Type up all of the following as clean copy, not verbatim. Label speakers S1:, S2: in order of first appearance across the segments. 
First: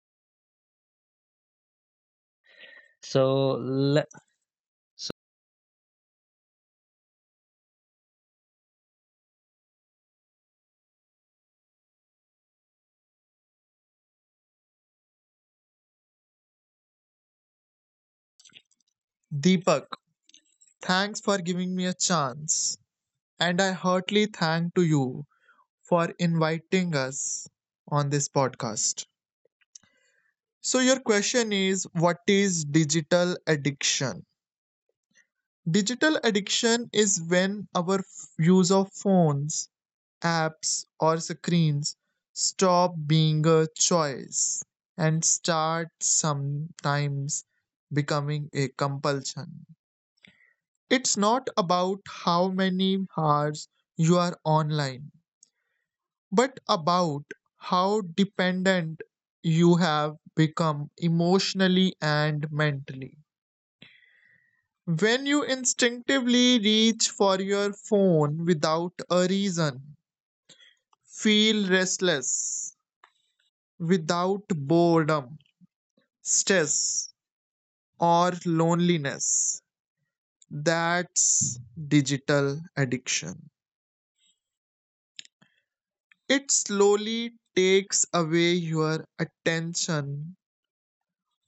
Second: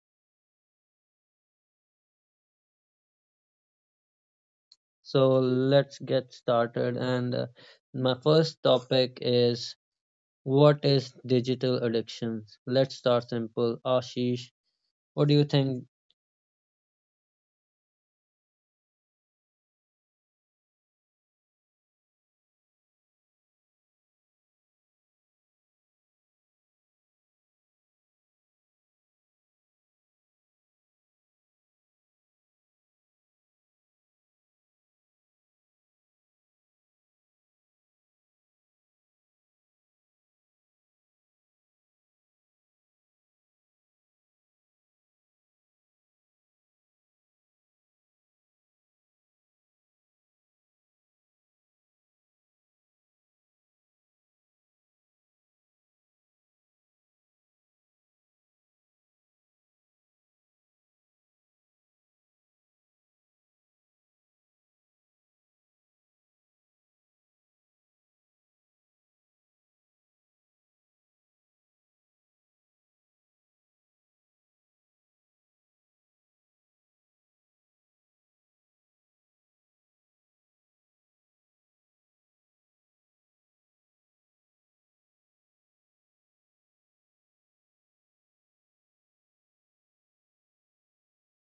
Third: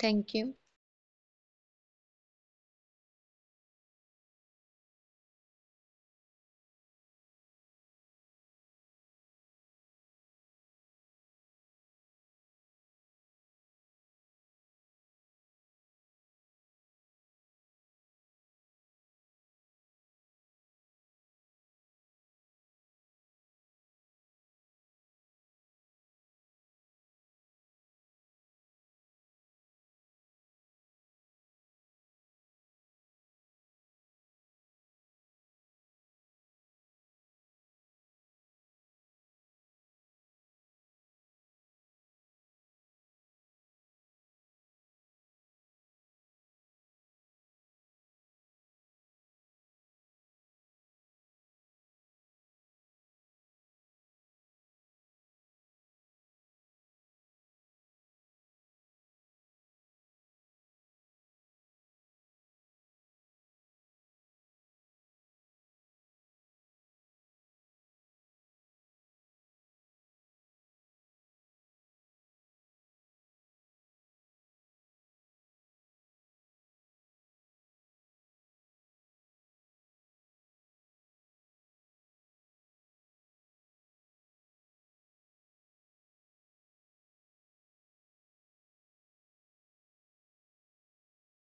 S1: Thank you.
S2: So, le- so
S3: So let's get started. And My first topic is, what is digital addictions? Let's start simple. Ashish, what do you think?
S2: Deepak, thanks for giving me a chance. And I heartily thank to you for inviting us on this podcast. So your question is, what is digital addiction? Digital addiction is when our use of phones, apps or screens stop being a choice and start sometimes becoming a compulsion. It's not about how many hours you are online, but about how dependent you have become emotionally and mentally. When you instinctively reach for your phone without a reason, feel restless, without boredom, stress, or loneliness, that's digital addiction. It slowly takes away your attention,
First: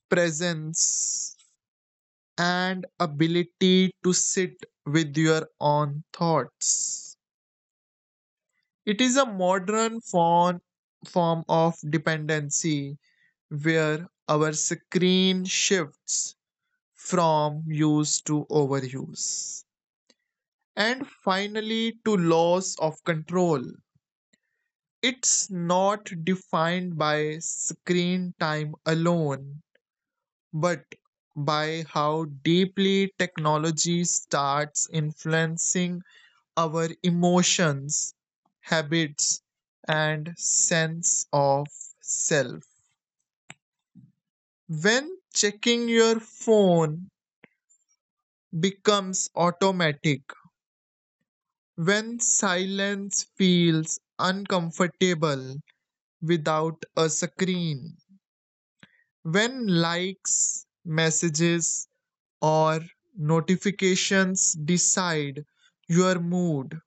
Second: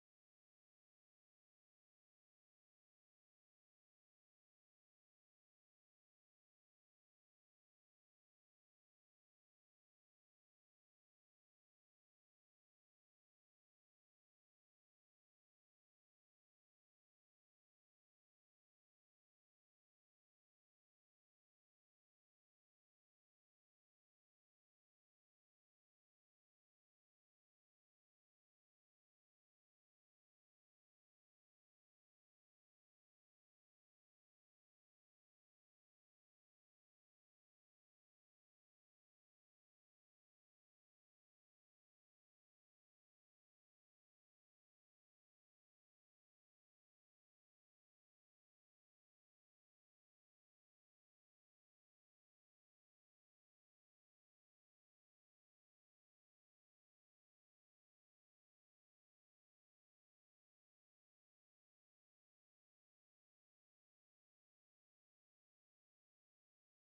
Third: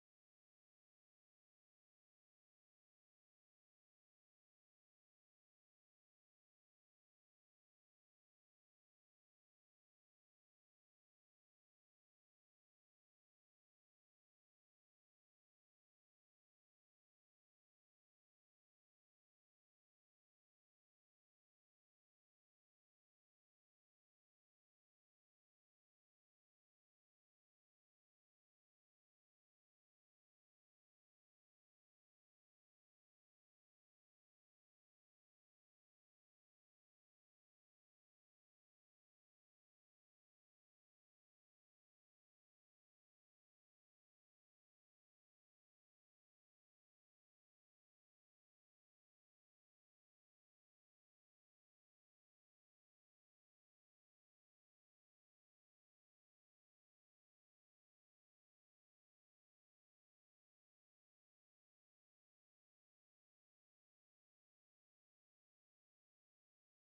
S2: presence, and ability to sit with your own thoughts. It is a form of dependency where our screen shifts from use to overuse. And finally, to loss of control. It's not defined by screen time alone, but by how deeply technology starts influencing our emotions, habits, and sense of self. When checking your phone becomes automatic, when silence feels uncomfortable without a screen, when likes, messages, or notifications decide your mood,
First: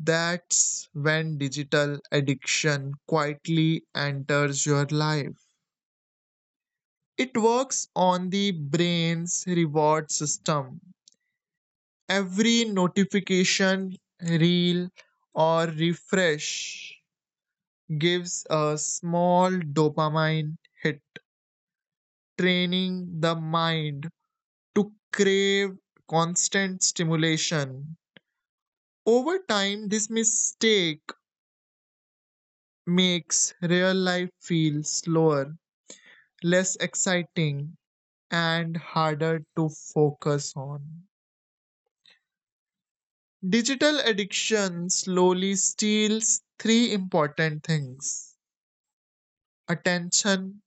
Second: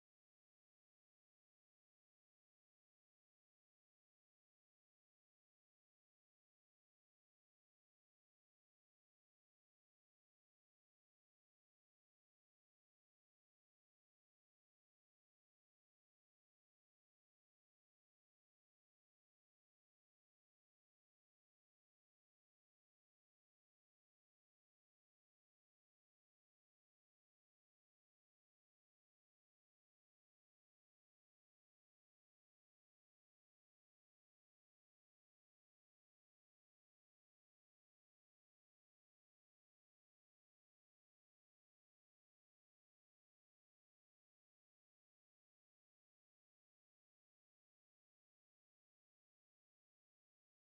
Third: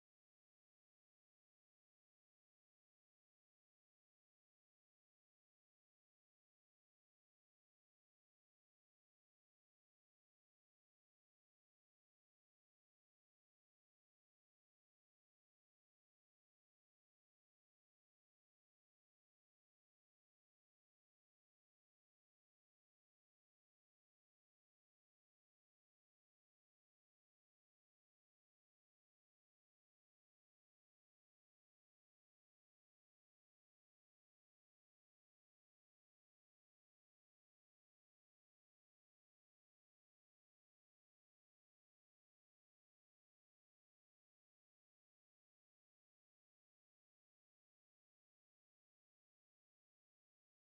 S2: that's when digital addiction quietly enters your life. It works on the brain's reward system. Every notification, reel, or refresh gives a small dopamine hit, training the mind to crave constant stimulation. Over time, this mistake makes real life feel slower, less exciting, and harder to focus on. Digital addiction slowly steals three important things: attention,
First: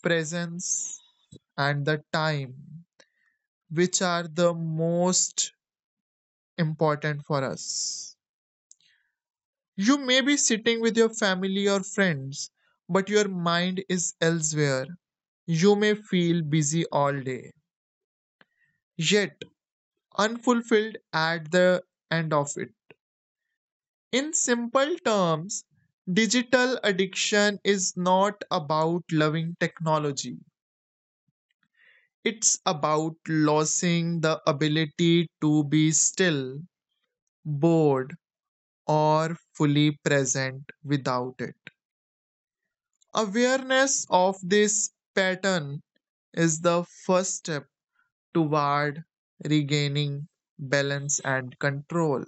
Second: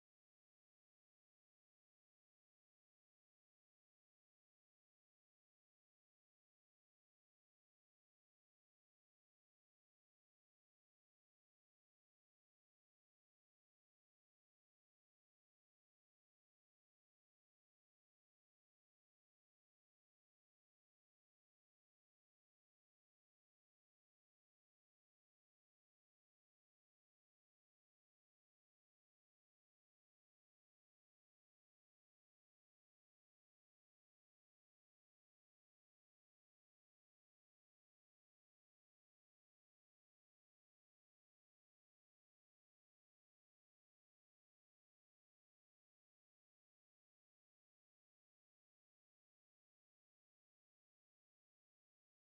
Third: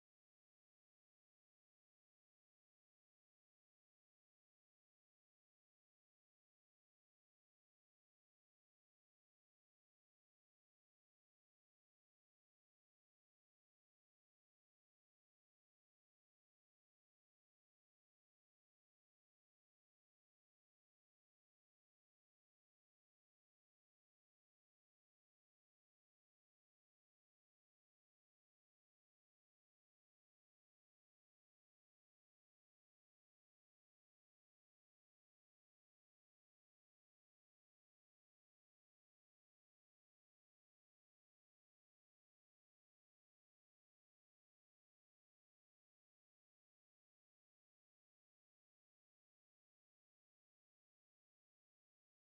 S2: presence, and the time, which are the most important for us. You may be sitting with your family or friends, but your mind is elsewhere. You may feel busy all day, yet unfulfilled at the end of it. In simple terms, digital addiction is not about loving technology. It's about losing the ability to be still, bored, or fully present without it. Awareness of this pattern is the first step toward regaining balance and control.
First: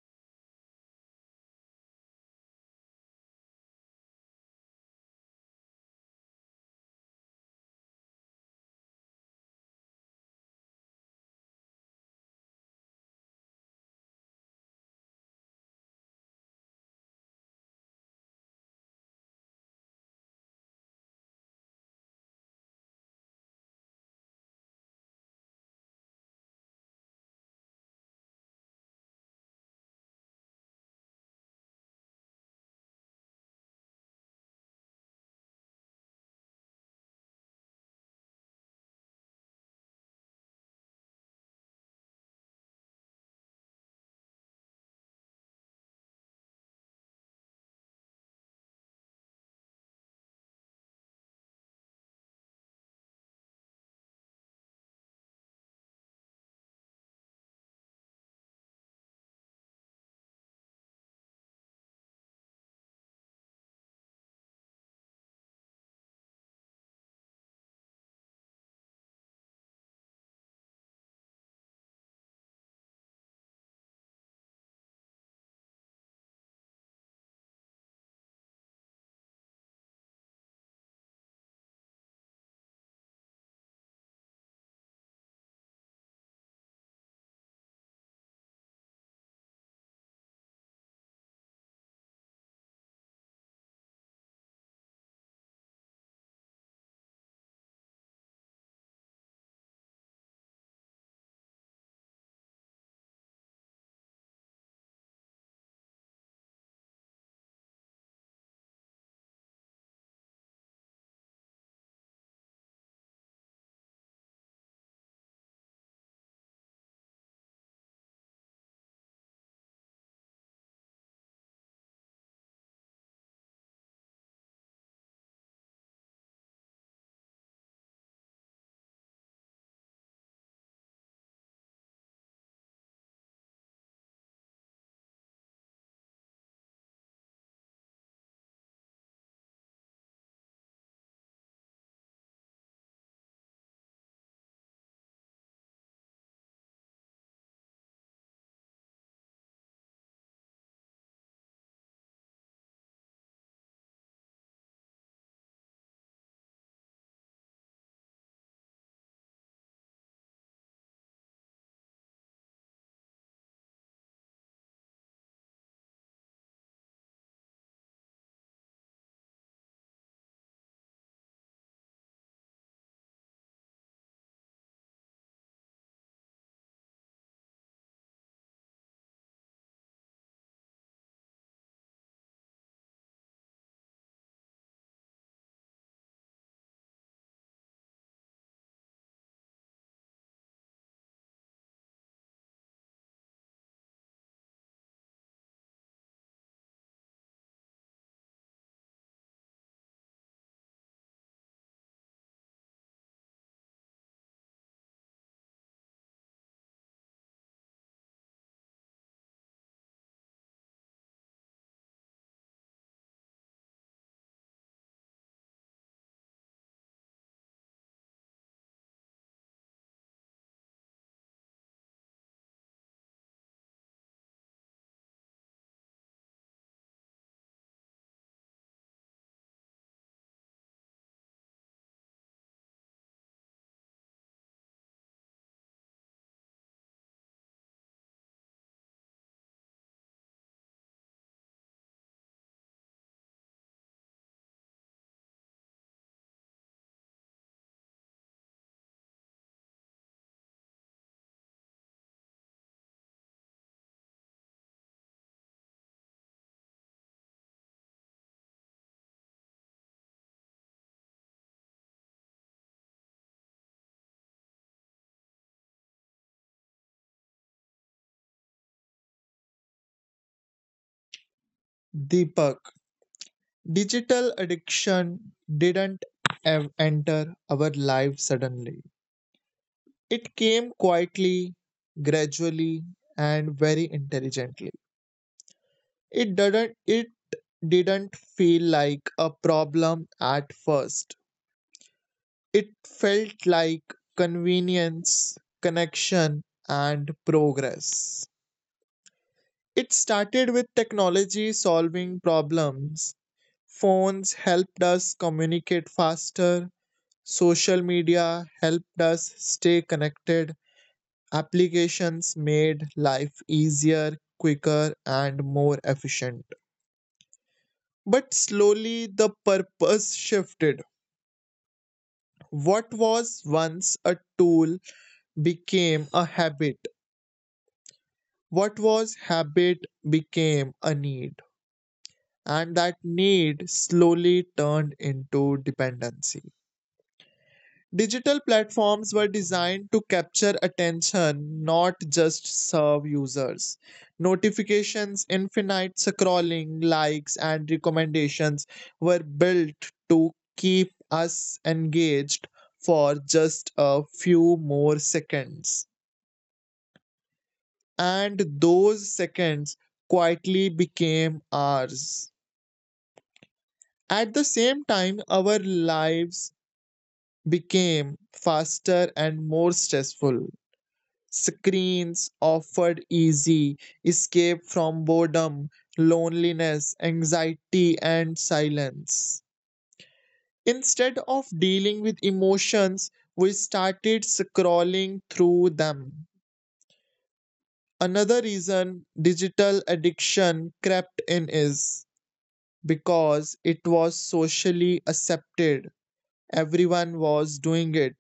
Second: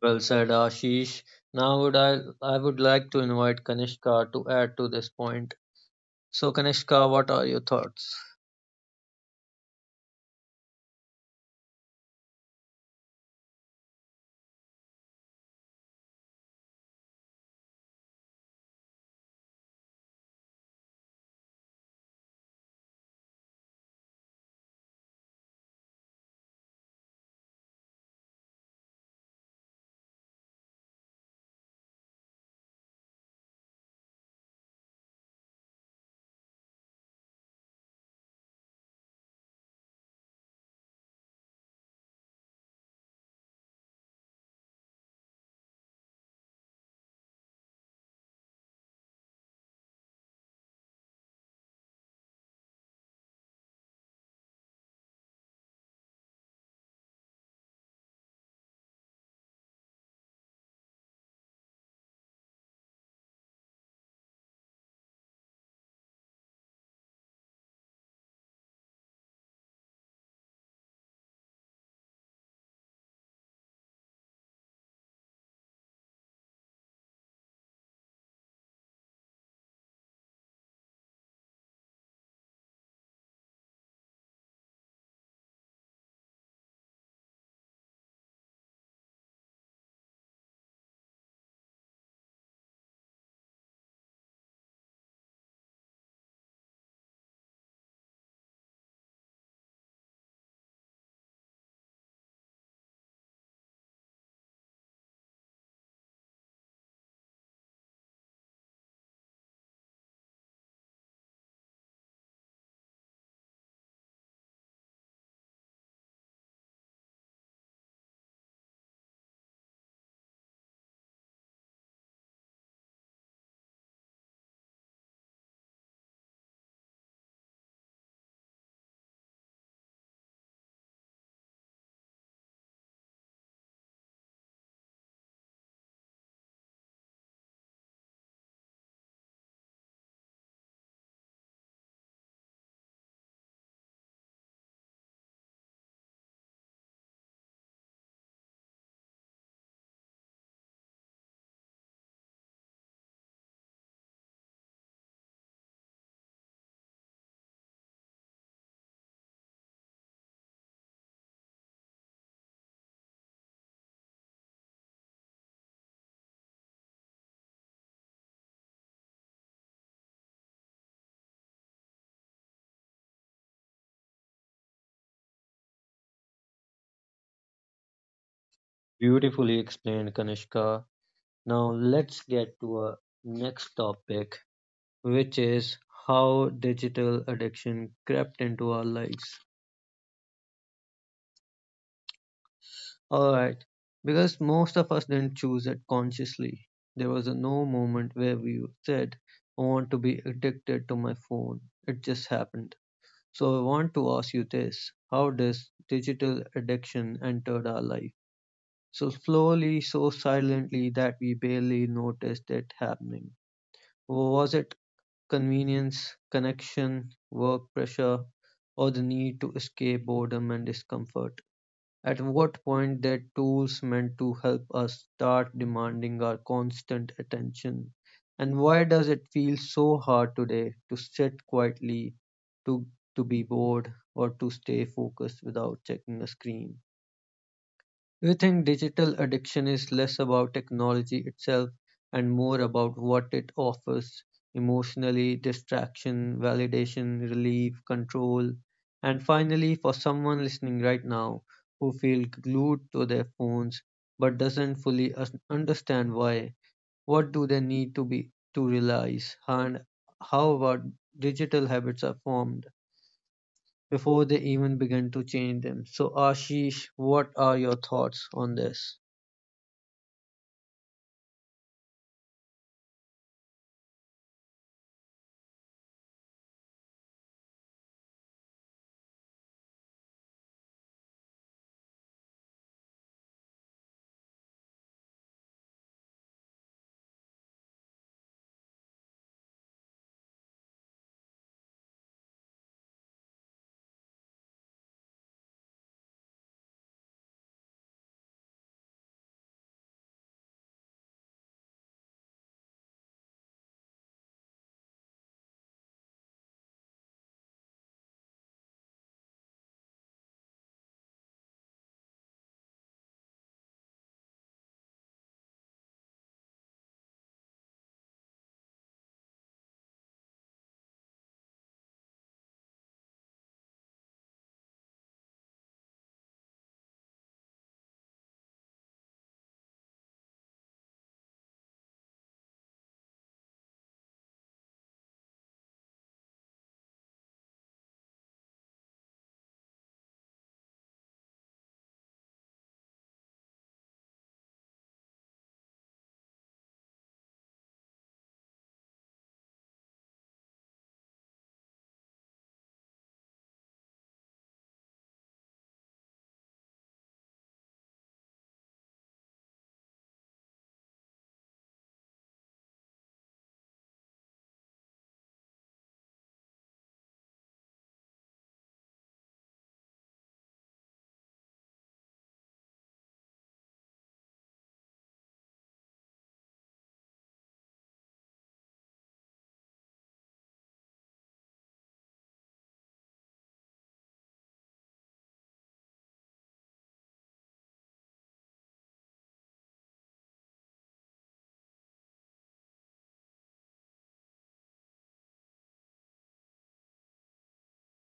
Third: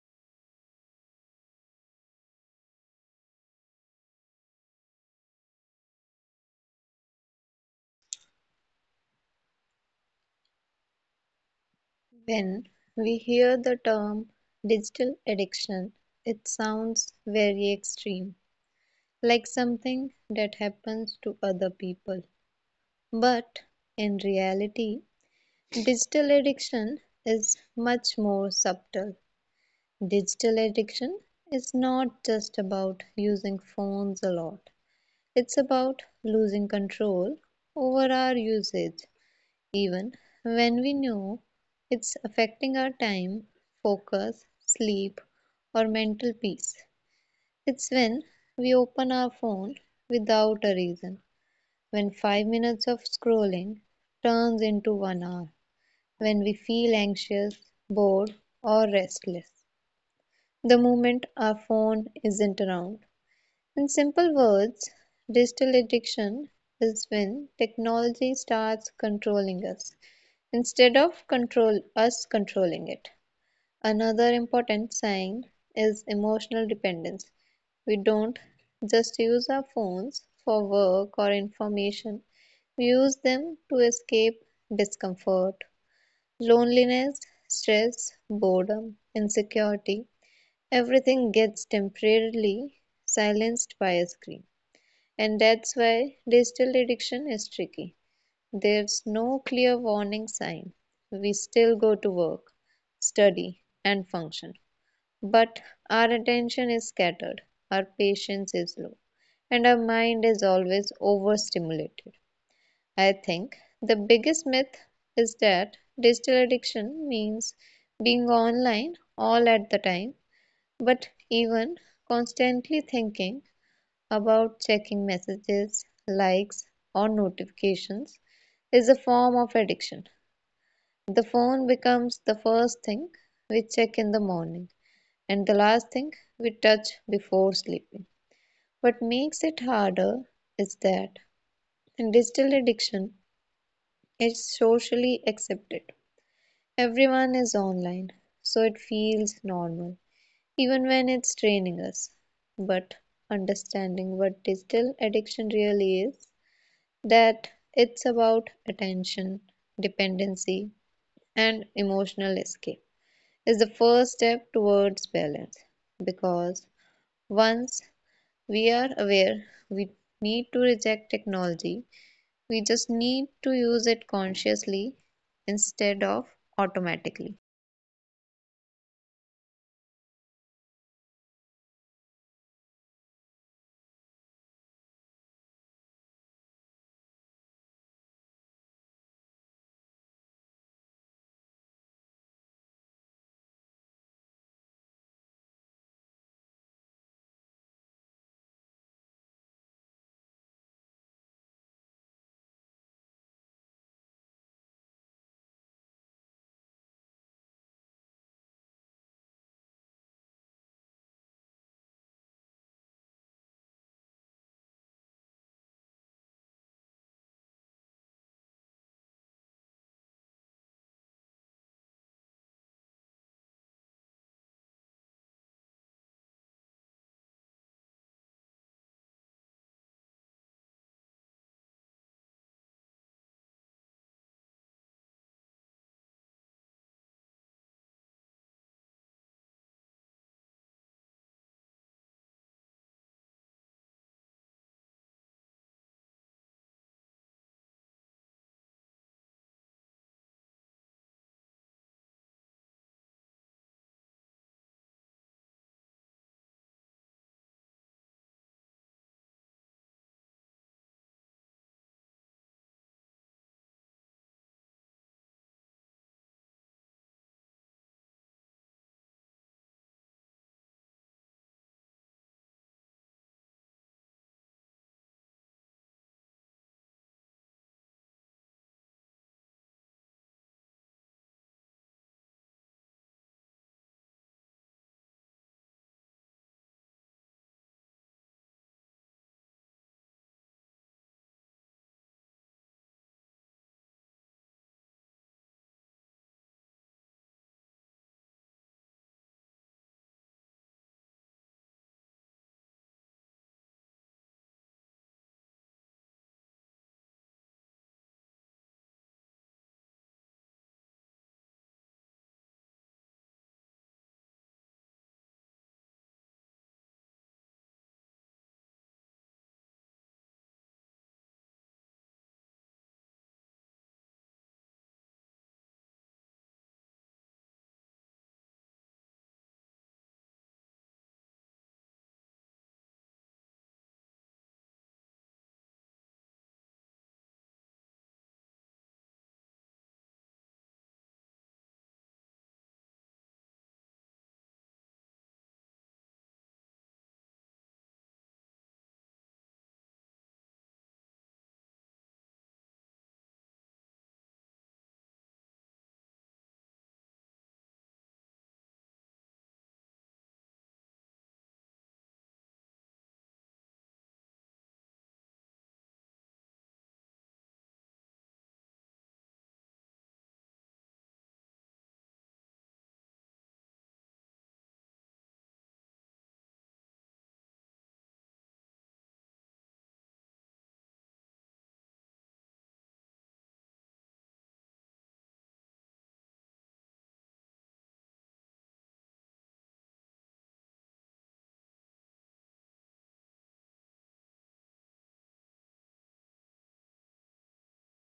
S3: Well said, Ashish. Now would I would like to invite Kanishka to add to this point. So Kanishka, what are your thoughts?
S1: When we hear the term digital addiction, it sounds very extreme, like something that happens to other people. But in reality, digital addiction is much more subtle. Digital addiction is not just about using phones a lot, it's about losing control over our usage even when we know it's affecting our time, focus, sleep, or mental peace. It's when we open our phone without a reason, when 5 minutes of scrolling turns into 1 hour, when we feel anxious, bored, or restless. The moment our phone isn't around. In simple words, digital addiction is when technology starts controlling us. Instead of control us controlling it. Another important sign is emotional dependence. We don't just use our phones for work or information. We use them to escape discomfort, loneliness, stress, boredom, insecurity. Everything gets temporarily silenced by a screen. And that's why digital addiction is tricky. There's no clear warning sign. We still go to work, study, and function. But our attention is scattered, our patience is low, and our mind is always overstimulated. I think the biggest myth is that digital addiction means being online all at the time, but even constantly thinking about checking messages, likes, or notifications is a form of addiction. The phone becomes the first thing we check in the morning and the last thing we touch before sleeping. What makes it harder is that in digital addiction is socially accepted. Everyone is online, so it feels normal, even when it's draining us. But understanding what digital addiction really is, that it's about attention, dependency, and emotional escape, is the first step towards balance, because once we are aware we need to reject technology, we just need to use it consciously instead of automatically.
S3: Beautifully explained, Kanishka. Now let's get to our next topic, which is how digital addiction crept into our lives. Alright, because most of us didn't choose it consciously. There was a no moment where we said, I want to be addicted to my phone. It just happened. So I want to ask you this: how does digital addiction entered our life? So slowly, so silently that we barely noticed it happening. Was it convenience, connection, work pressure, or the need to escape boredom and discomfort? At what point their tools meant to help us start demanding our constant attention? And why does it feel so hard today to sit quietly, to to be bored, or to stay focused without checking a screen? We think digital addiction is less about technology itself and more about what it offers emotionally: distraction, validation, relief, control. And finally, for someone listening right now who feel glued to their phones but doesn't fully understand why, what do they need to be to realize? And how about digital habits are formed before they even begin to change them? So, Ashish, what are your thoughts on this?
S2: Deepak, digital addiction didn't enter our life suddenly. It came quietly, gradually, and very intelligently. It didn't feel like a problem at first. It felt like convenience, connection, and progress. It started with technology solving problems. Phones helped us communicate faster, social media helped us stay connected, applications made life easier, quicker, and more efficient. But slowly the purpose shifted. What was once a tool became a habit. What was habit became a need, and that need slowly turned into dependency. Digital platforms were designed to capture attention, not just serve users. Notifications, infinite scrolling, likes, and recommendations were built to keep us engaged for just a few more seconds. And those seconds quietly became ours. At the same time, our lives became faster and more stressful. Screens offered easy escape from boredom, loneliness, anxiety, and silence. Instead of dealing with emotions, we started scrolling through them. Another reason digital addiction crept in is because it was socially accepted. Everyone was doing it.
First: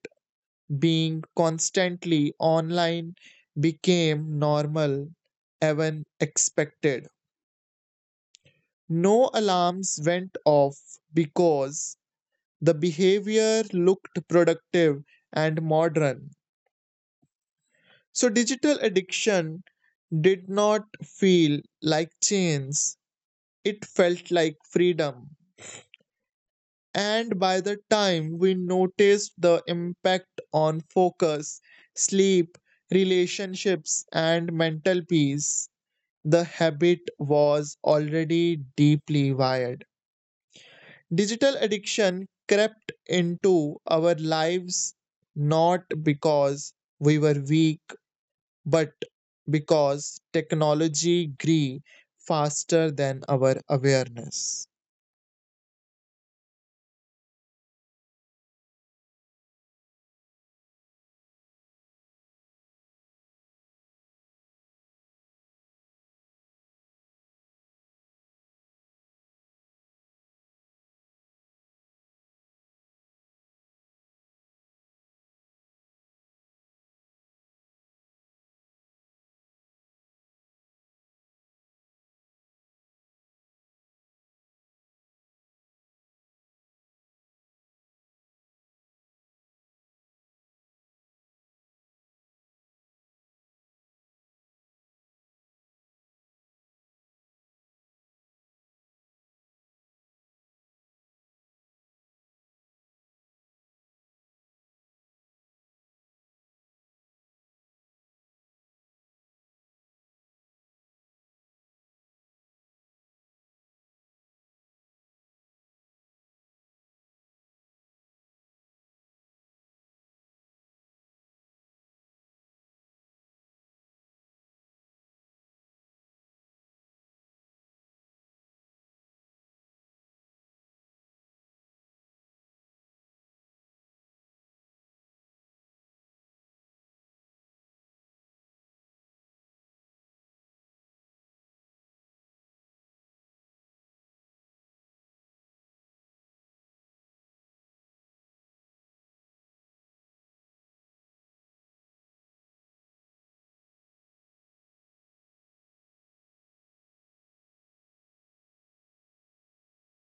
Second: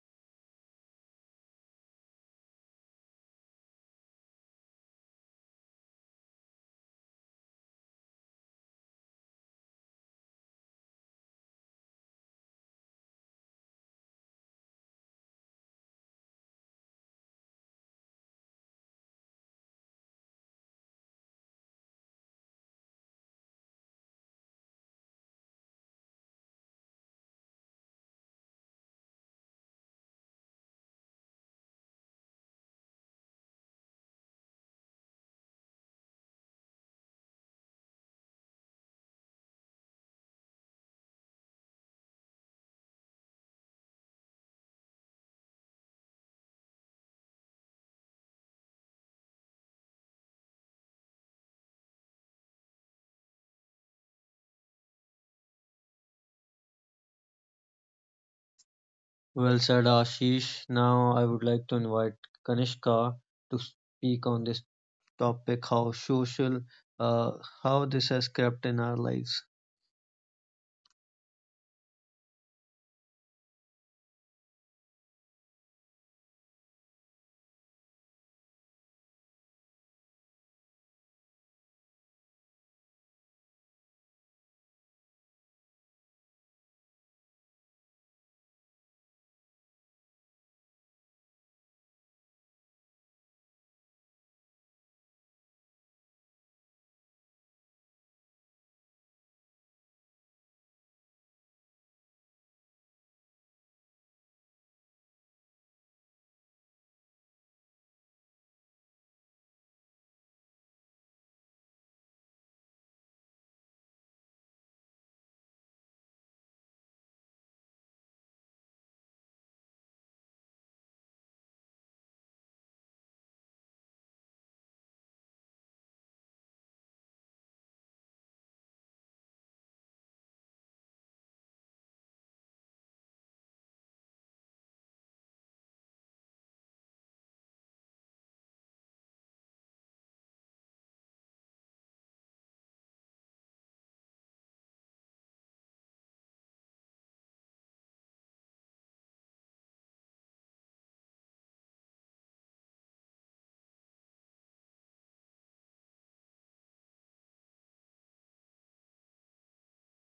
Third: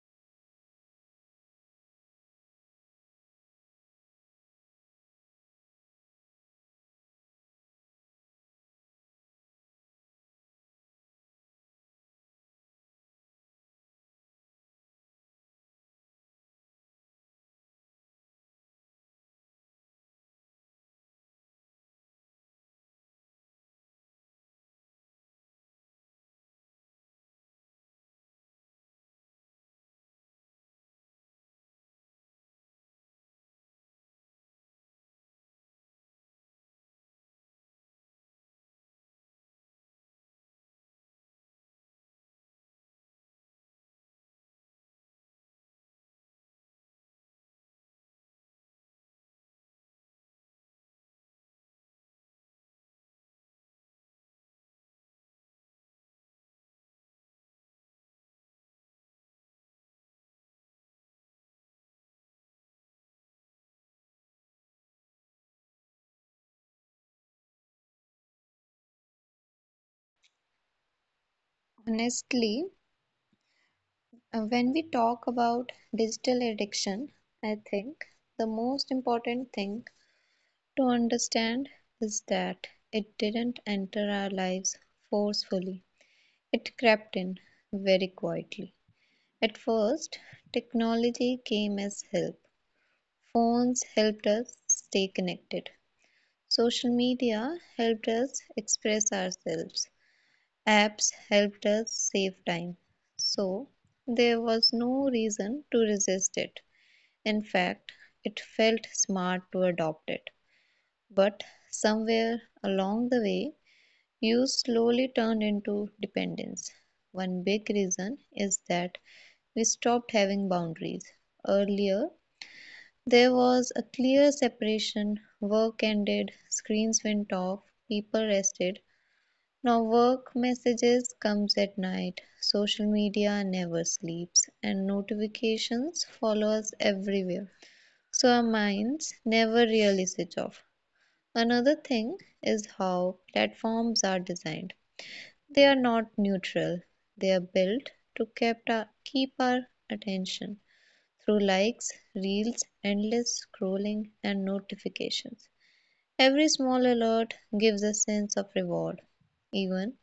S2: Being constantly online became normal, even expected. No alarms went off because the behavior looked productive and modern. So, digital addiction did not feel like chains, it felt like freedom. And by the time we noticed the impact on focus, sleep, relationships, and mental peace, the habit was already deeply wired. Digital addiction crept into our lives not because we were weak, but because technology grew faster than our awareness.
S3: Well said, Ashish. Now I would like to invite Kanishka to speak on this topic, how social, uh, how this has crept in our lives.
S1: Honestly, when we talk about digital addiction, I think the most important thing to understand is that it didn't enter our lives forcefully, it crept in very quietly. At first, technology came as help. Phones helped us stay connected, social media helped us express ourselves, apps helped us save time. So, there was no reason to resist it. In fact, it felt smart to adopt it. But somewhere along the way, use slowly turned into dependence. One big reason is that we stopped having boundaries. Earlier, there was a clear separation: work ended, screens went off, people rested. Now, work messages comes at night, social media never sleeps, and notifications follow us everywhere. So, our minds never really switch off. Another thing is how platforms are designed. They are not neutral. They are built to keep our attention through likes, reels, endless scrolling, and notifications. Every small alert gives a sense of reward, even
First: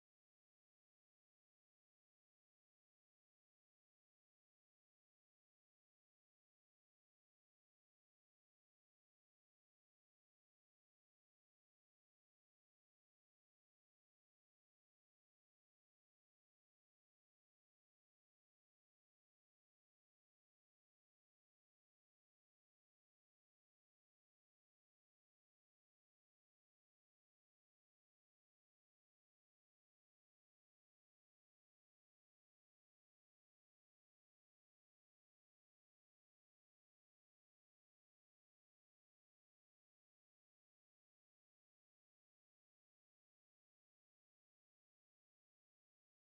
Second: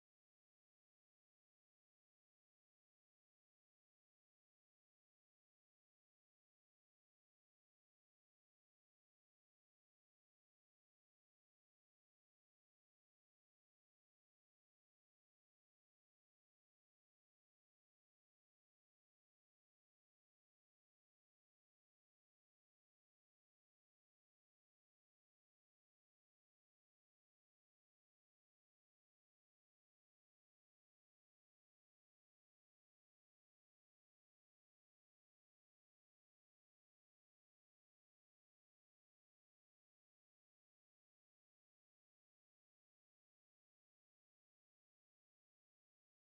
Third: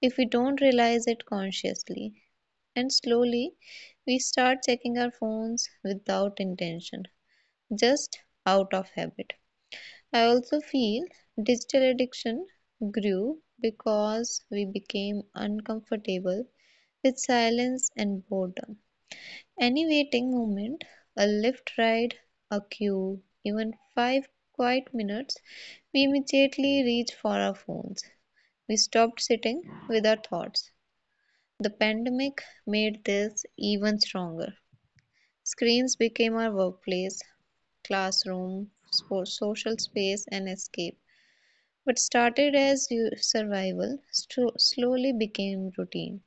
S1: if we don't realize it consciously. And slowly, we start checking our phones without intention, just out of habit. I also feel digital addiction grew because we became uncomfortable with silence and boredom. Any waiting moment, a lift ride, a queue, even five quiet minutes, we immediately reach for our phones. We stopped sitting with our thoughts. The pandemic made this even stronger. Screens became our workplace, classroom, sports, social space, and escape. What started as survival slowly became routine,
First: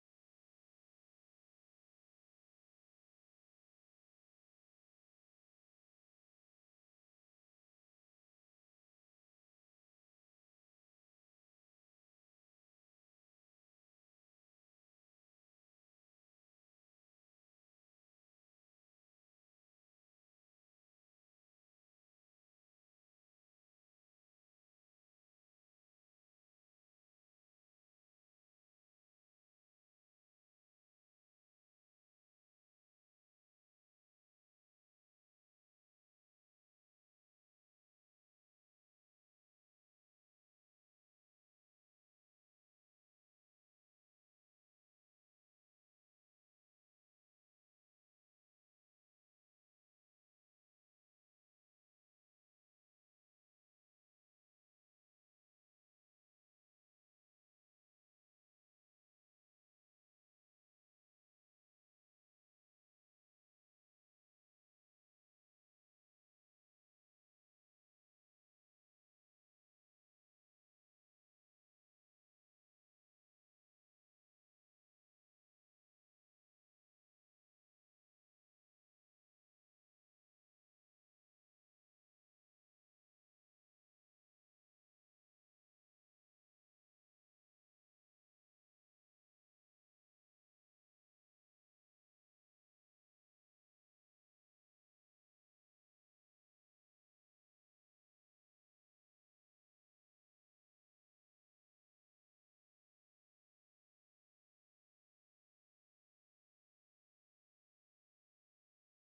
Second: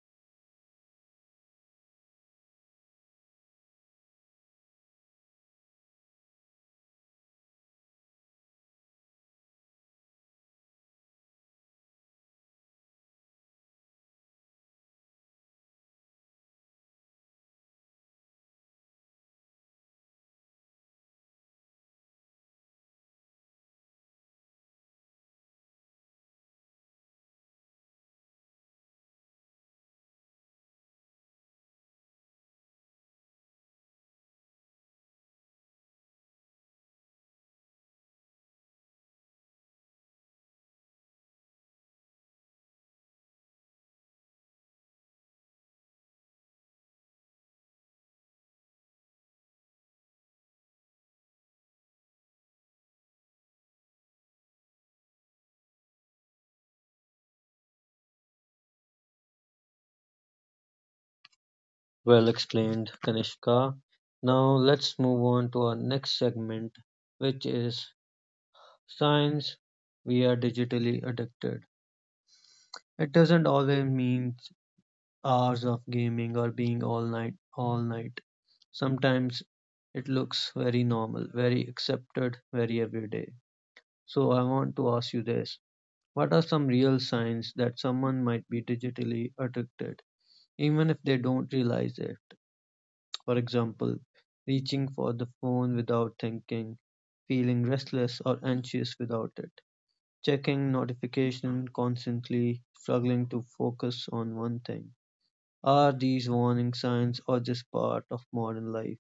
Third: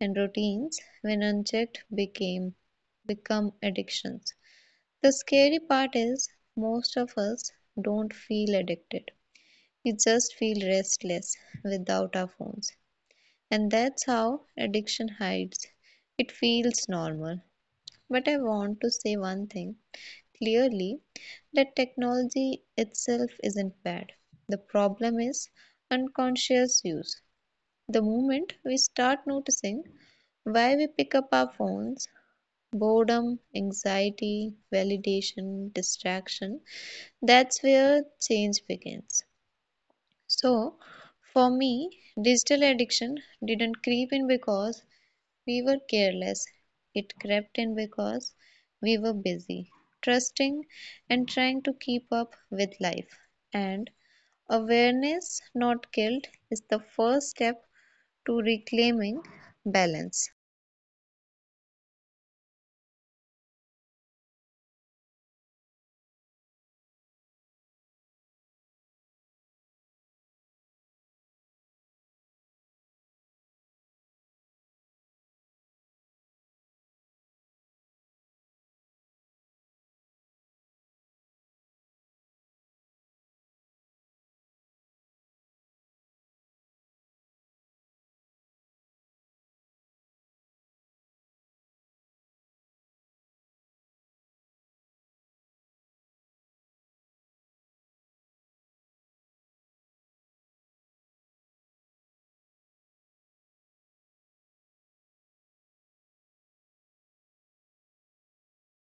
S1: and routines, when unchecked, became become addictions. The scary part is most of us don't feel addicted. We just feel restless without our phones. And that's how addiction hides. It feels normal. But I want to say one thing clearly, that technology itself isn't bad. The problem is unconscious use. The moment we start noticing why we pick up our phones, boredom, anxiety, validation, distraction, that's where change begins. So, for me, digital addiction didn't creep in because we were careless. It crept in because we were busy, trusting, and trying to keep up with life. And awareness, not guilt, is the first step to reclaiming balance.
S3: Well explained, Kanishka. Now let's move on to our next segment, which is signs we are digitally addicted. It doesn't always mean hours of gaming or being all night, all night. Sometimes it looks very normal, very accepted, very everyday. So I want to ask you this. What are some real signs that someone might be digitally addicted, even if they don't realize it? For example, reaching for the phone without thinking, feeling restless or anxious without it, checking notification constantly, struggling to focus on one thing. Are these warning signs or just part of modern life?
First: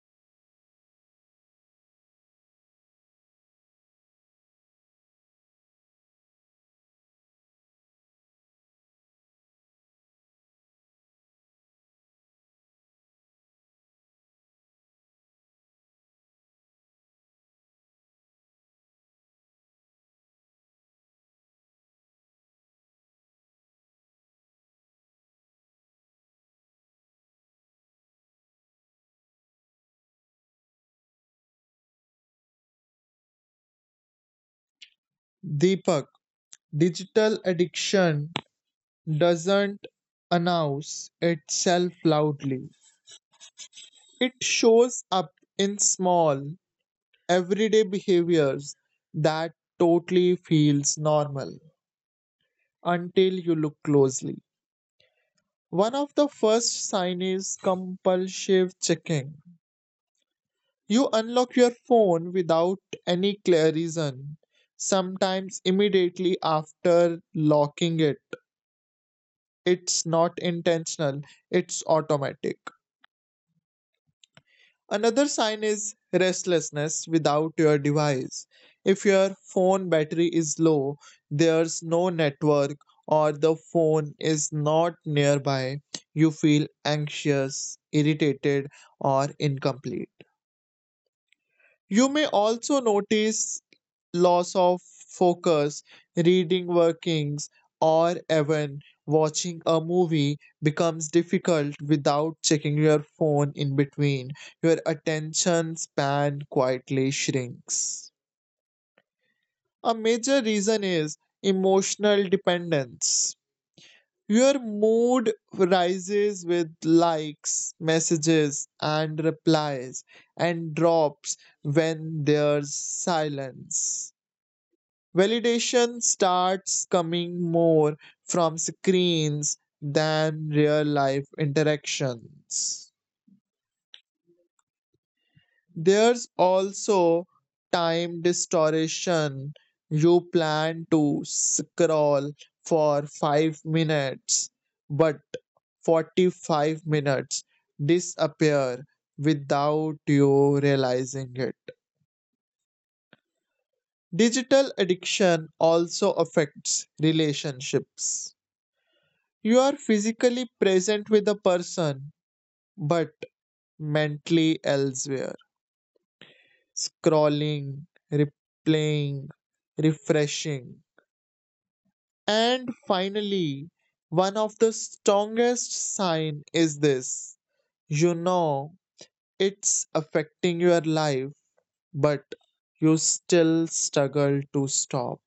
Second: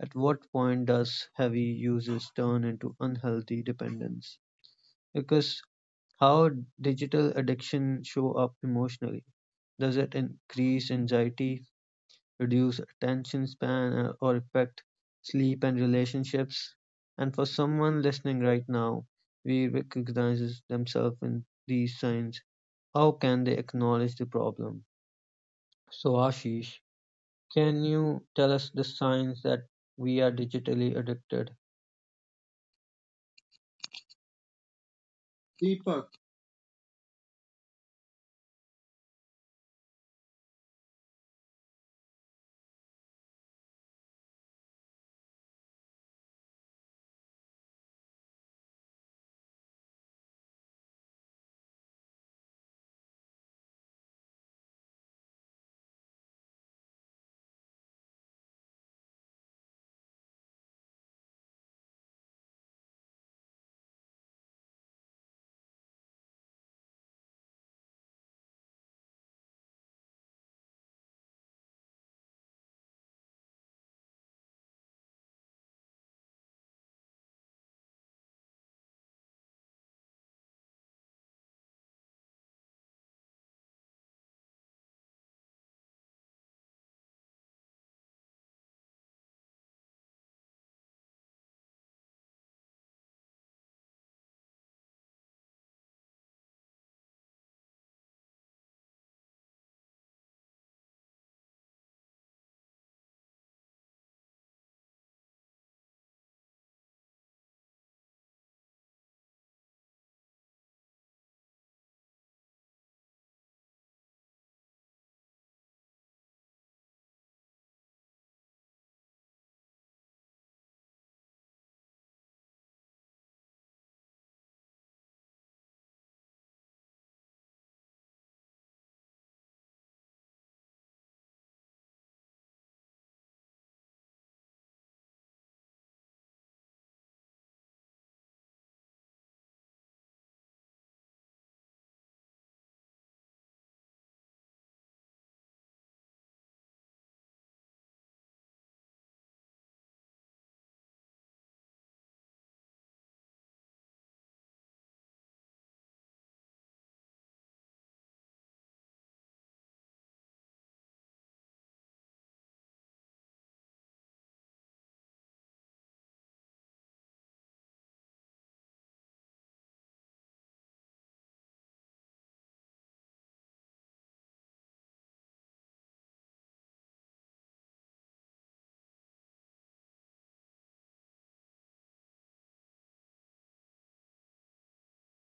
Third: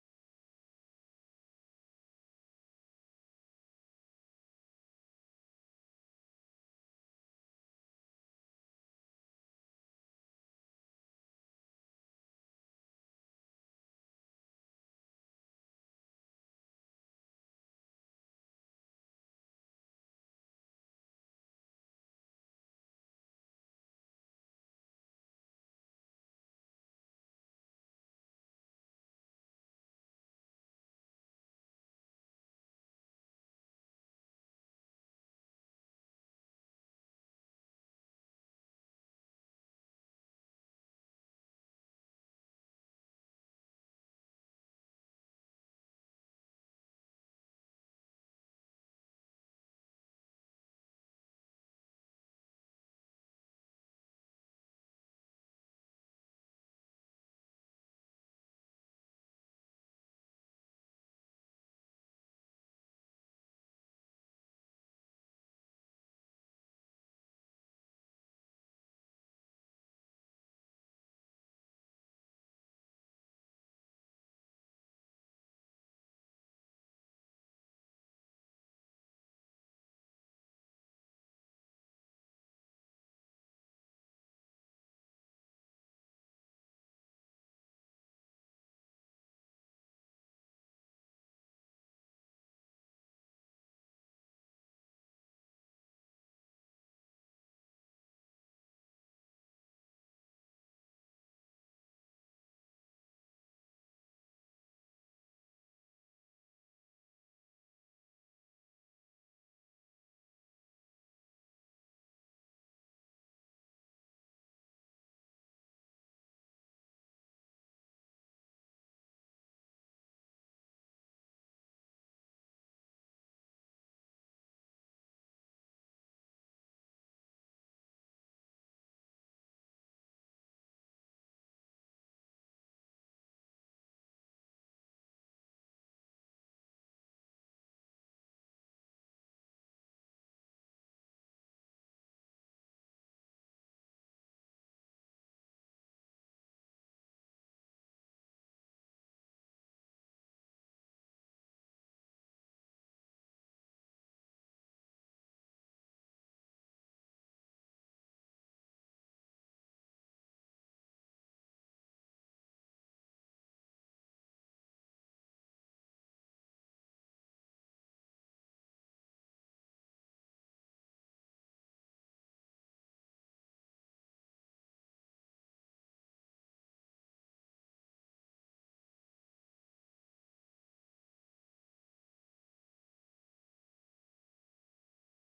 S3: At what point does heavy usage turn into unhealthy dependence? Because, how digital addiction show up emotionally? Does it increase anxiety, reduce attention span, or affect sleep and relationships? And for someone listening right now, we recognizes themselves in these signs. How can they acknowledge the problem? So Ashish, can you tell us the signs that we are digitally addicted?
S2: Deepak,
S3: Deepak.
S2: digital addiction doesn't announce itself loudly. It shows up in small, everyday behaviors that totally feels normal until you look closely. One of the first signs is compulsive checking. You unlock your phone without any clear reason, sometimes immediately after locking it. It's not intentional, it's automatic. Another sign is restlessness without your device. If your phone battery is low, there's no network, or the phone is not nearby, you feel anxious, irritated, or incomplete. You may also notice loss of focus. Reading workings, or even watching a movie, becomes difficult without checking your phone in between. Your attention span quietly shrinks. A major reason is emotional dependence. Your mood rises with likes, messages, and replies, and drops when there's silence. Validation starts coming more from screens than real life interactions. There's also time distortion. You plan to scroll for 5 minutes, but 45 minutes disappear without you realizing it. Digital addiction also affects relationships. You are physically present with a person, but mentally elsewhere, scrolling, replaying, refreshing. And finally, one of the strongest sign is this: you know it's affecting your life, but you still struggle to stop.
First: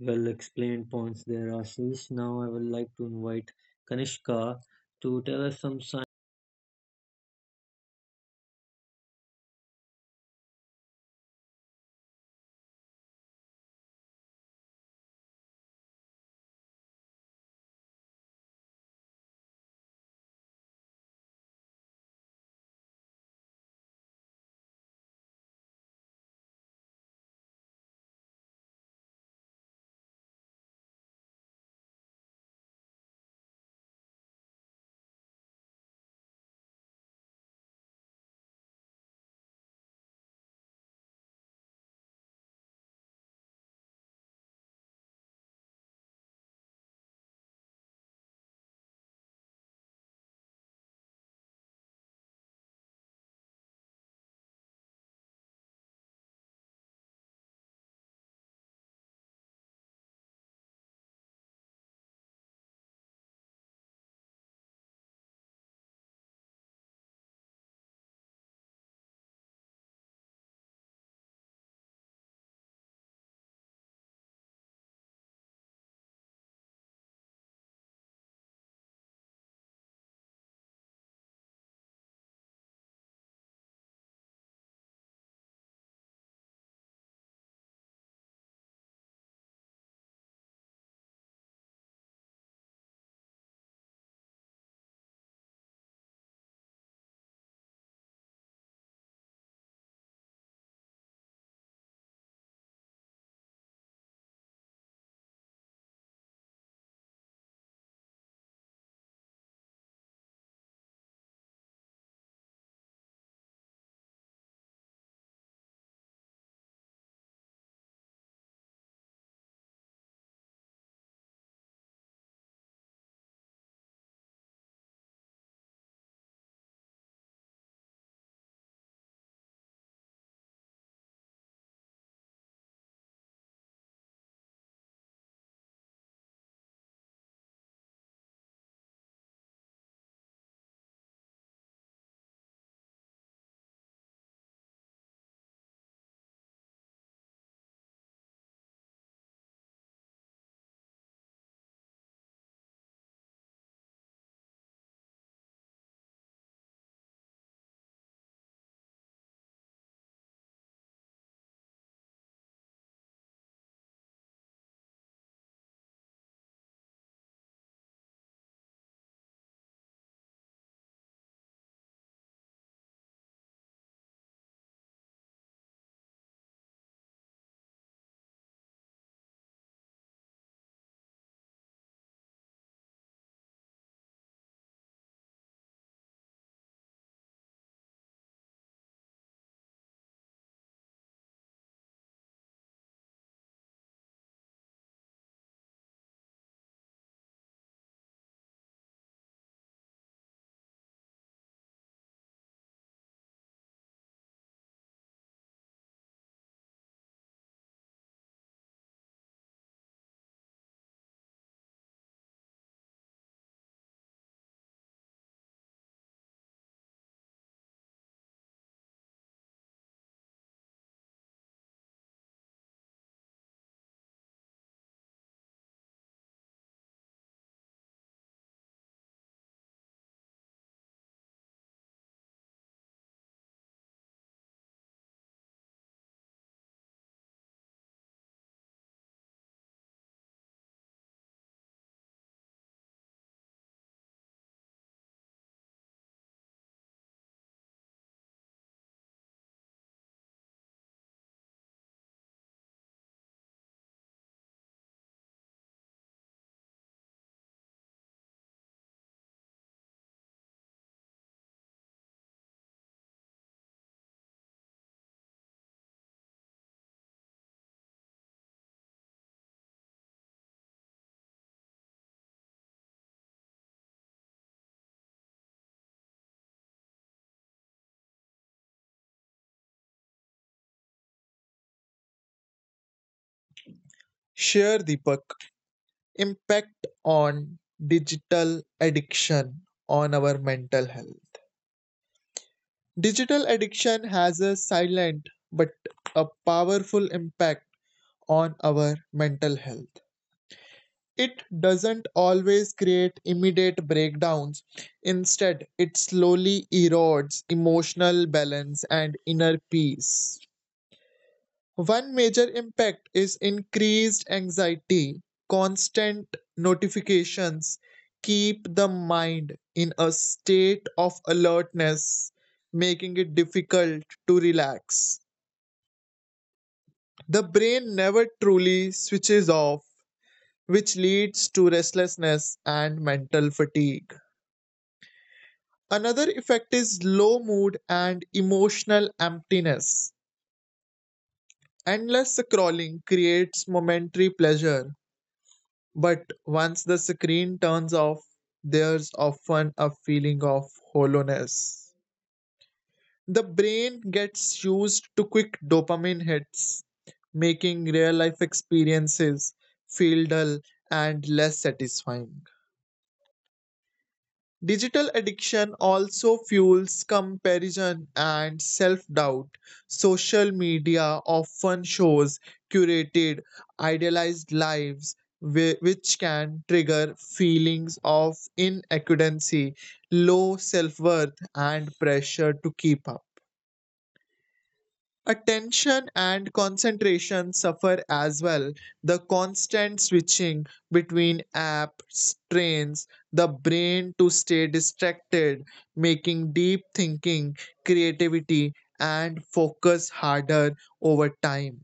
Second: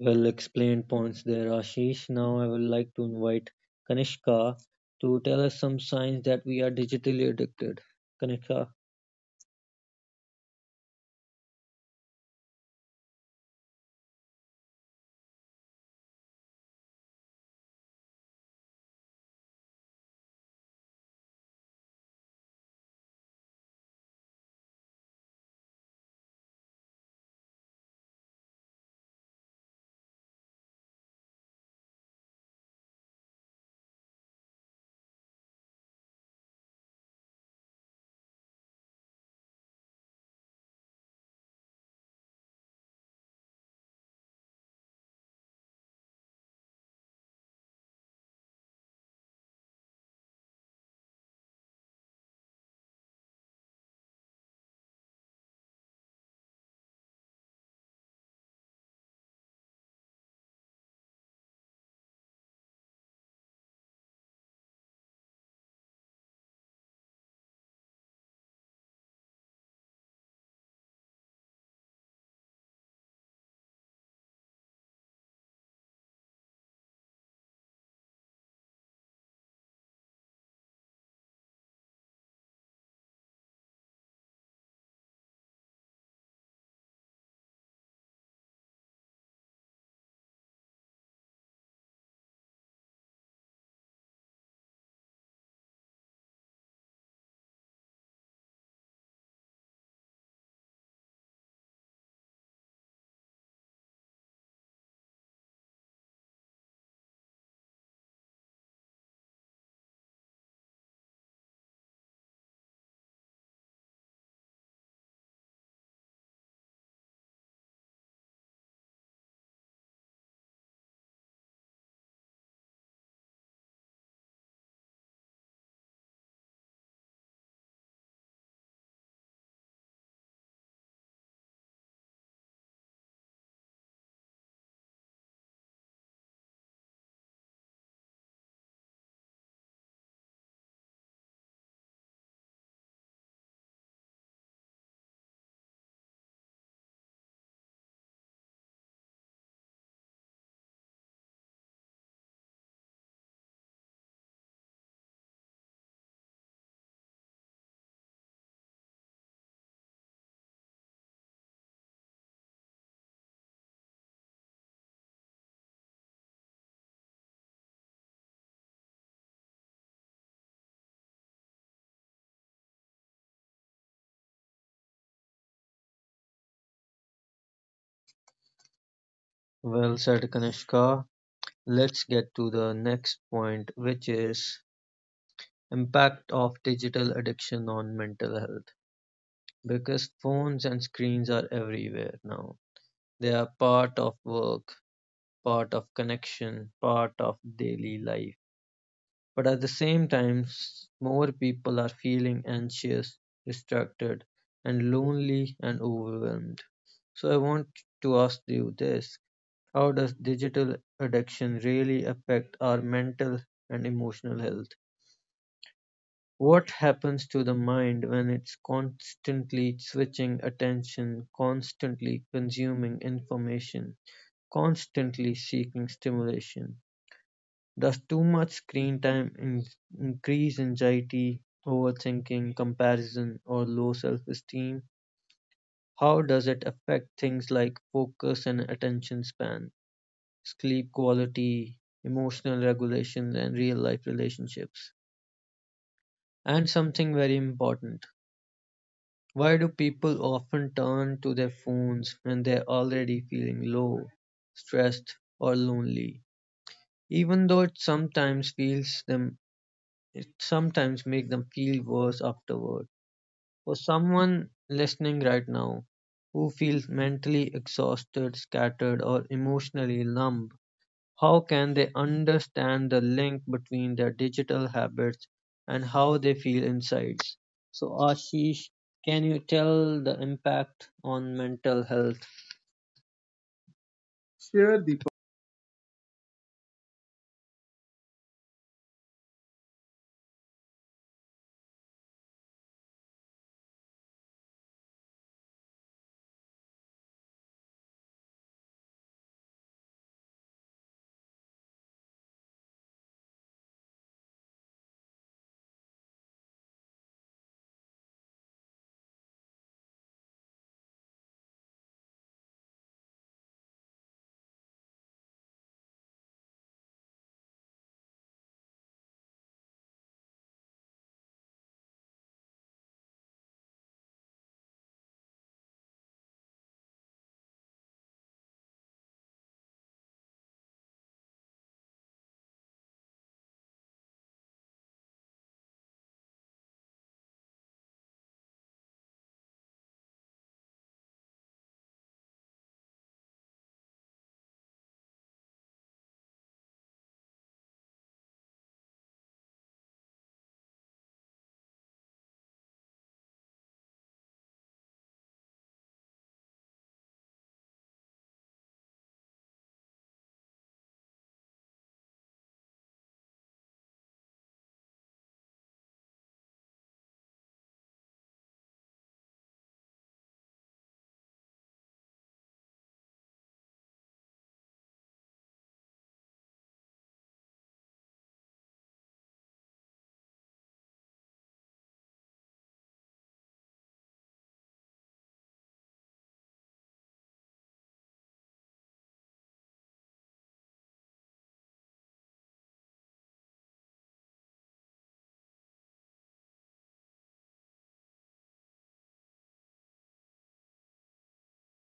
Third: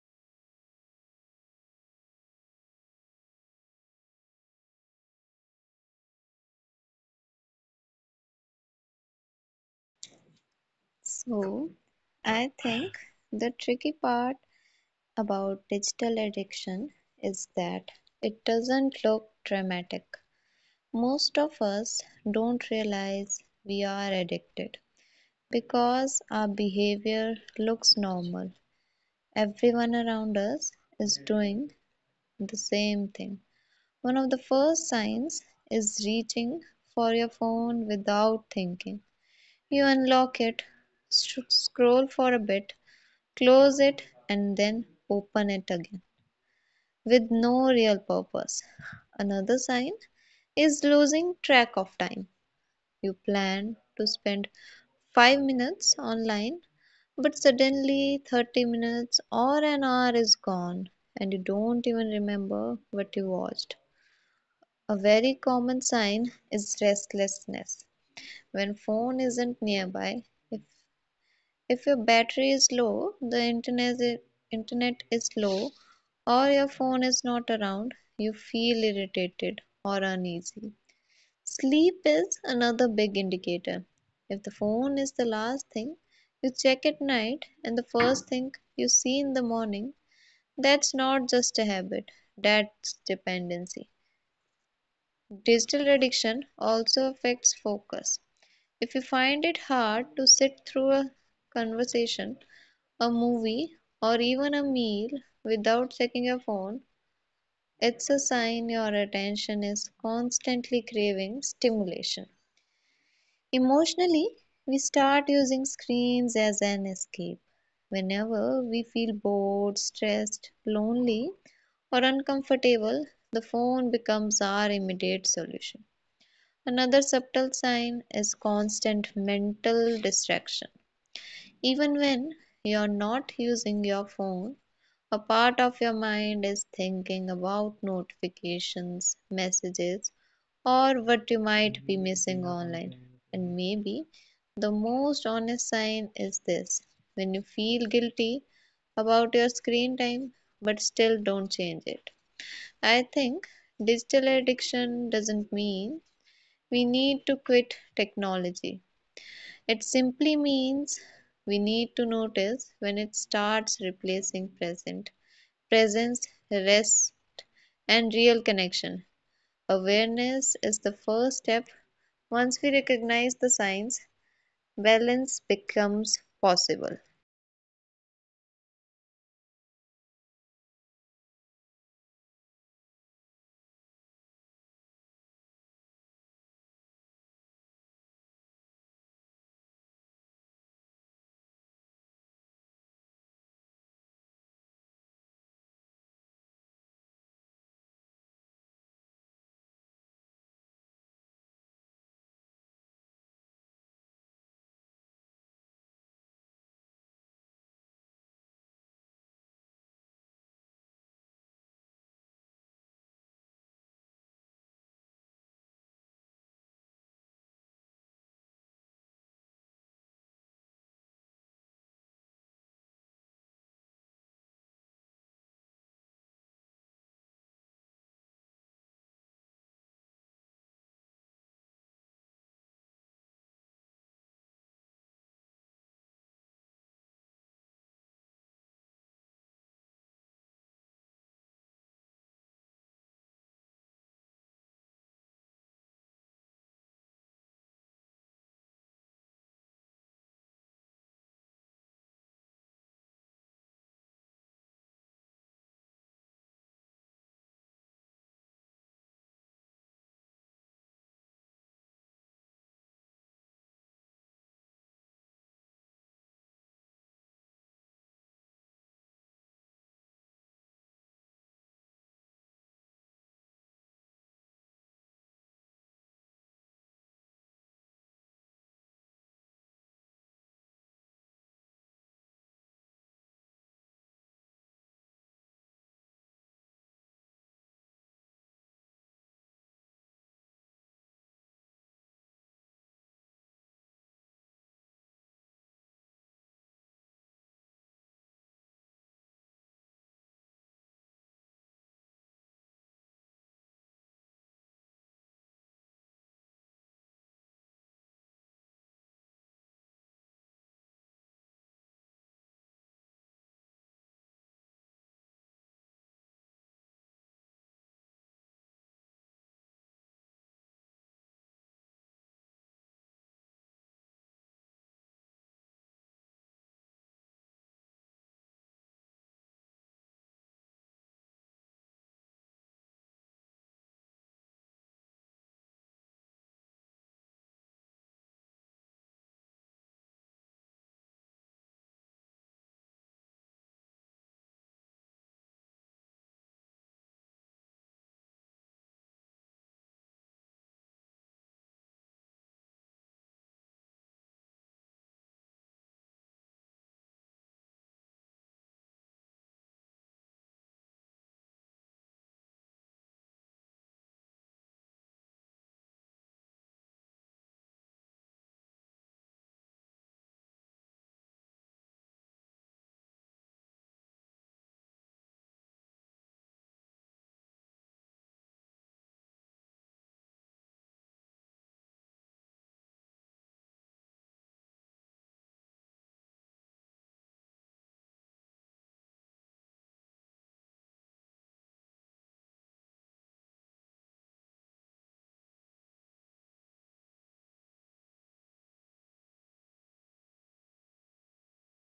S3: Well explained
S2: explained
S3: points
S2: points there,
S3: there,
S2: Ashish.
S3: Ashish. Now
S2: Now I
S3: I would
S2: would
S3: like
S2: like
S3: to
S2: to
S3: invite
S2: invite
S3: Kanishka
S2: Kanishka
S3: to
S2: to
S3: tell
S2: tell us
S3: us some
S2: some signs.
S3: signs that we are digitally addicted. Kanishka.
S1: So, I think the tricky part about digital addiction is that it doesn't look dramatic. Most of us don't realize we are addicted, because our behavior looks normal, everyone around us is doing the same thing. One of the first signs is reaching for your phone without thinking. You unlock it, scroll for a bit, close it, and then open it again with no real purpose. Another sign is losing track of time. You plan to spend 5 minutes online, but suddenly 30 minutes or an hour is gone and you don't even remember what you watched. A very common sign is restlessness. When phone isn't nearby, if if your battery is low, the internet is low, or your phone is not around, you feel irritated or uneasy. Sleep is another big indicator. If the phone is the last thing you check at night and the first thing you see in the morning, that's not just a habit, that's dependency. Digital addiction also affects focus. If you find it hard to sit through a conversation, a movie, or even a meal without checking your phone, it's a sign your attention is constantly craving stimulation. Emotionally, we start using screens as an escape. Whenever we feel bored, stressed, lonely, or uncomfortable, the phone becomes our immediate solution. Another subtle sign is constant mental distraction. Even when you're not using your phone, a part of your mind is thinking about notifications, messages, or what you might be missing online. And maybe the most honest sign is this: when you feel guilty about your screen time but still don't change it. I think digital addiction doesn't mean we need to quit technology, it simply means we need to notice when it starts replacing present presence, rest, and real connection. Awareness is the first step. Once we recognize the signs, balance becomes possible.
S3: Well said, Kanishka. Let's get to the next point, which is impact of digital addiction on mental health. Because phones and screens are everywhere now. They are part of work, part of connection, part of daily life. But at the same time, more people are feeling anxious, distracted, and lonely and overwhelmed. So I want to ask you this. How does digital addiction really affect our mental and emotional health? What happens to the mind when it's constantly switching attention, constantly consuming information, constantly seeking stimulation? Does too much screen time in increase anxiety, overthinking, comparison, or low self-esteem? How does it affect things like focus and attention span, sleep quality, emotional regulation, and real-life relationships? And something very important. Why do people often turn to their phones when they're already feeling low, stressed, or lonely? Even though it sometimes feels them sometimes make them feel worse afterward. For someone listening right now who feels mentally exhausted, scattered, or emotionally numb, how can they understand the link between their digital habits and how they feel inside? So, Ashish, can you tell the impact on mental health?
S2: Share
S3: Sure, Deepak.
S2: Deepak, impact on digital addiction on our mental health. Digital addiction has a silent but a powerful impact on our mental health. It doesn't always create immediate breakdowns. Instead, it slowly erodes emotional balance and inner peace. One major impact is increased anxiety. Constant notifications keep the mind in a state of alertness, making it difficult to relax. The brain never truly switches off, which leads to restlessness and mental fatigue. Another effect is low mood and emotional emptiness. Endless scrolling creates momentary pleasure, but once the screen turns off, there's often a feeling of hollowness. The brain gets used to quick dopamine hits, making real life experiences feel dull and less satisfying. Digital addiction also fuels comparison and self doubt. Social media often shows curated, idealized lives, which can trigger feelings of inadequacy, low self worth, and pressure to keep up. Attention and concentration suffer as well. The constant switching between apps trains the brain to stay distracted, making deep thinking, creativity, and focus harder over time.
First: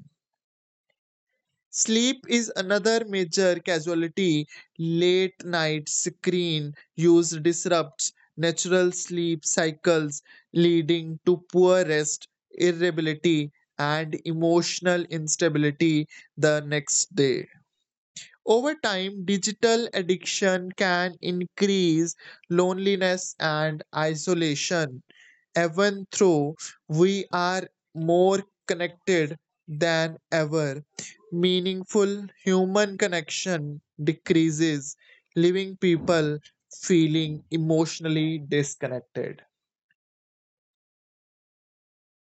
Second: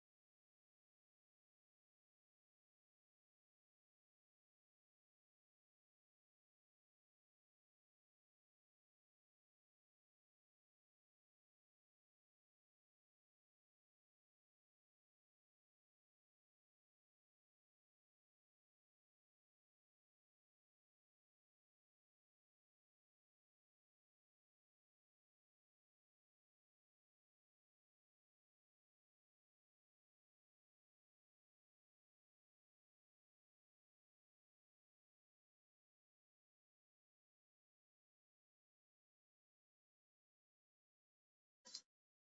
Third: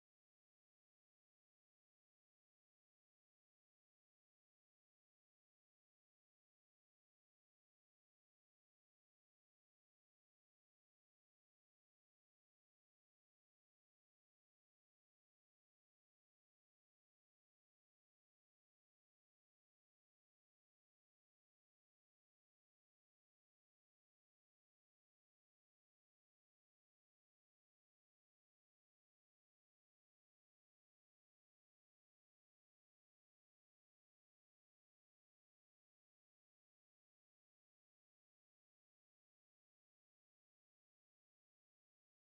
S2: Sleep is another major casualty. Late night screen use disrupts natural sleep cycles, leading to poor rest, irritability, and emotional instability the next day. Over time, digital addiction can increase loneliness and isolation, even though we are more connected than ever. Meaningful human connection decreases, leaving people feeling emotionally disconnected.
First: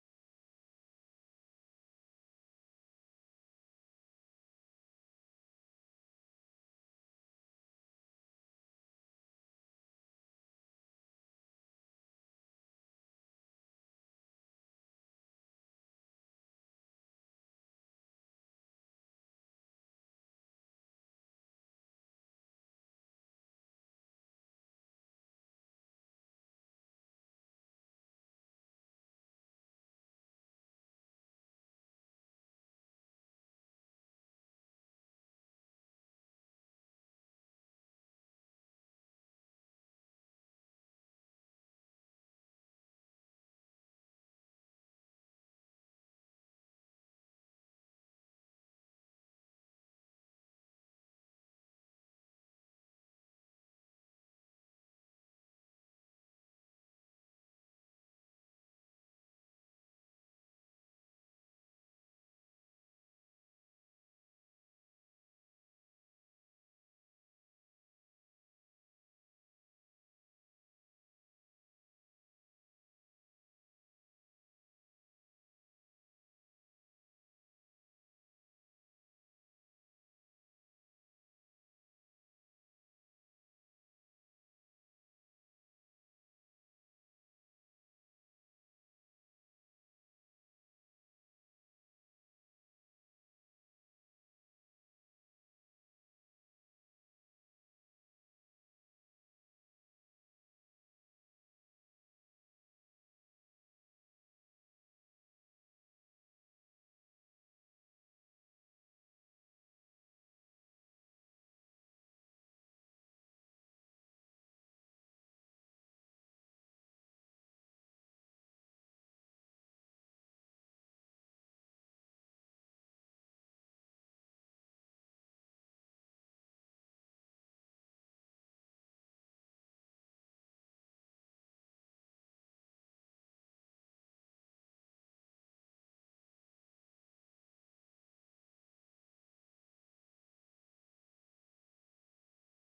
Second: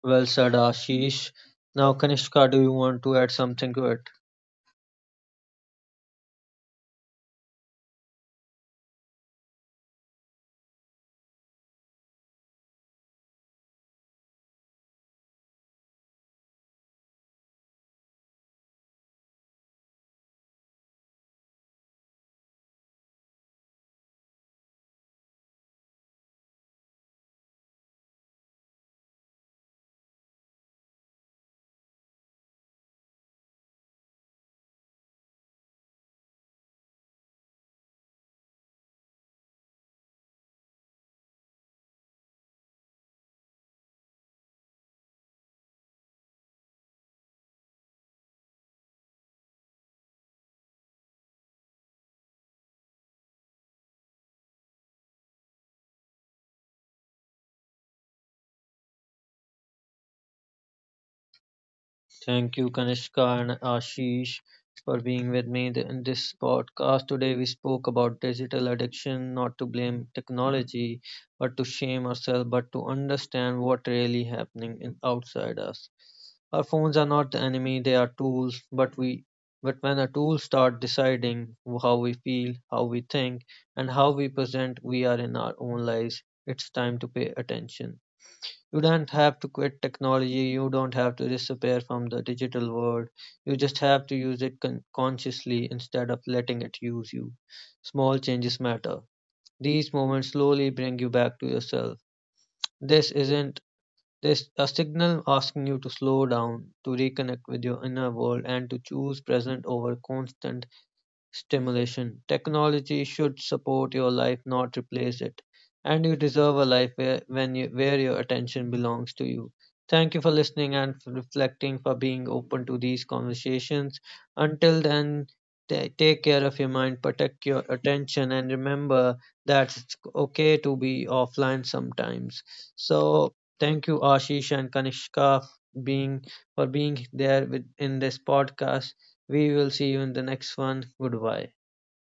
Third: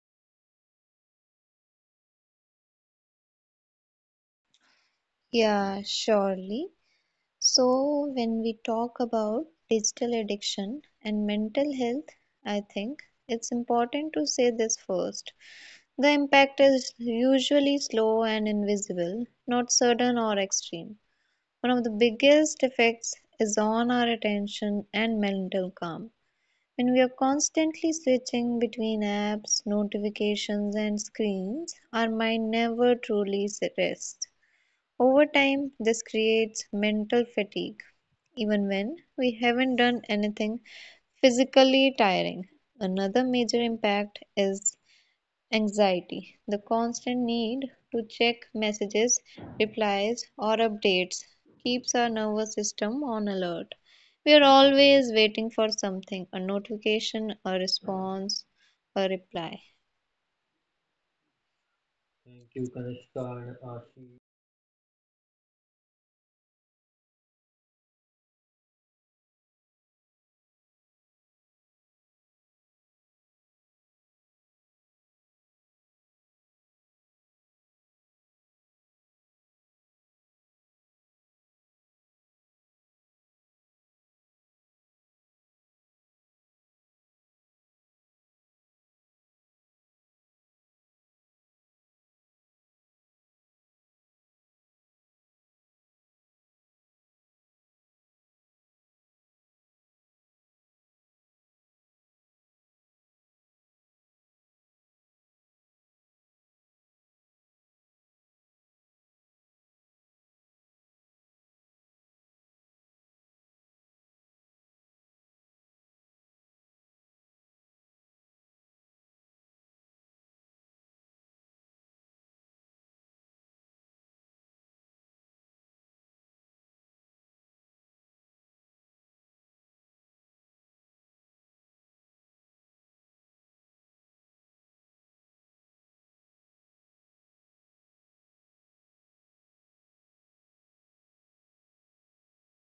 S3: Well said, Ashish. Now, Kanishka, do you want to add something to it?
S1: Yeah, surely. So, when we talk about digital addiction and mental health, I think it's important to say this first. The impact is usually slow and invisible, not sudden or extreme. One of the biggest effects is on our attention and mental calm. When we are constantly switching between apps, notifications, and screens, our mind never truly rests. Over time, this creates mental fatigue, even when we haven't done anything physically tiring. Another major impact is anxiety. The constant need to check messages, replies, or updates keeps our nervous system on alert. We are always waiting for something, a notification, a response, a reply.
S3: Thank you, Kanishka and Ashish, for being with me in this podcast. Today, we spoke about digital addiction, not to blame technology, but to shame ourselves, but to understand what really happening in, outside us. Our phones are not the enemy; they are tools. But we, but when our tools start deciding how we feel, how we think, and how we present, we are in our own lives. It's time to pay attention. You don't have to quit technology, you don't have to disappear from the digital world, you just have to use it consciously instead of letting it use you. Small changes matter. These moments slowly bring you back to yourself. This isn't this a signal asking you to slow down, to reconnect with your inner world and to choose present over constant stimulation. Technology should support your life, not replace it. And you deserve a life where, when you, where your attention belongs to you. Thank you for listening and for reflecting, for being open to these conversations. Until then, ta take care of your mind, protect your attention, and remember that it's okay to be offline sometimes. So, thank you, Ashish and Kanishka, being for being there with in this podcast. We will see you in the next one. Goodbye.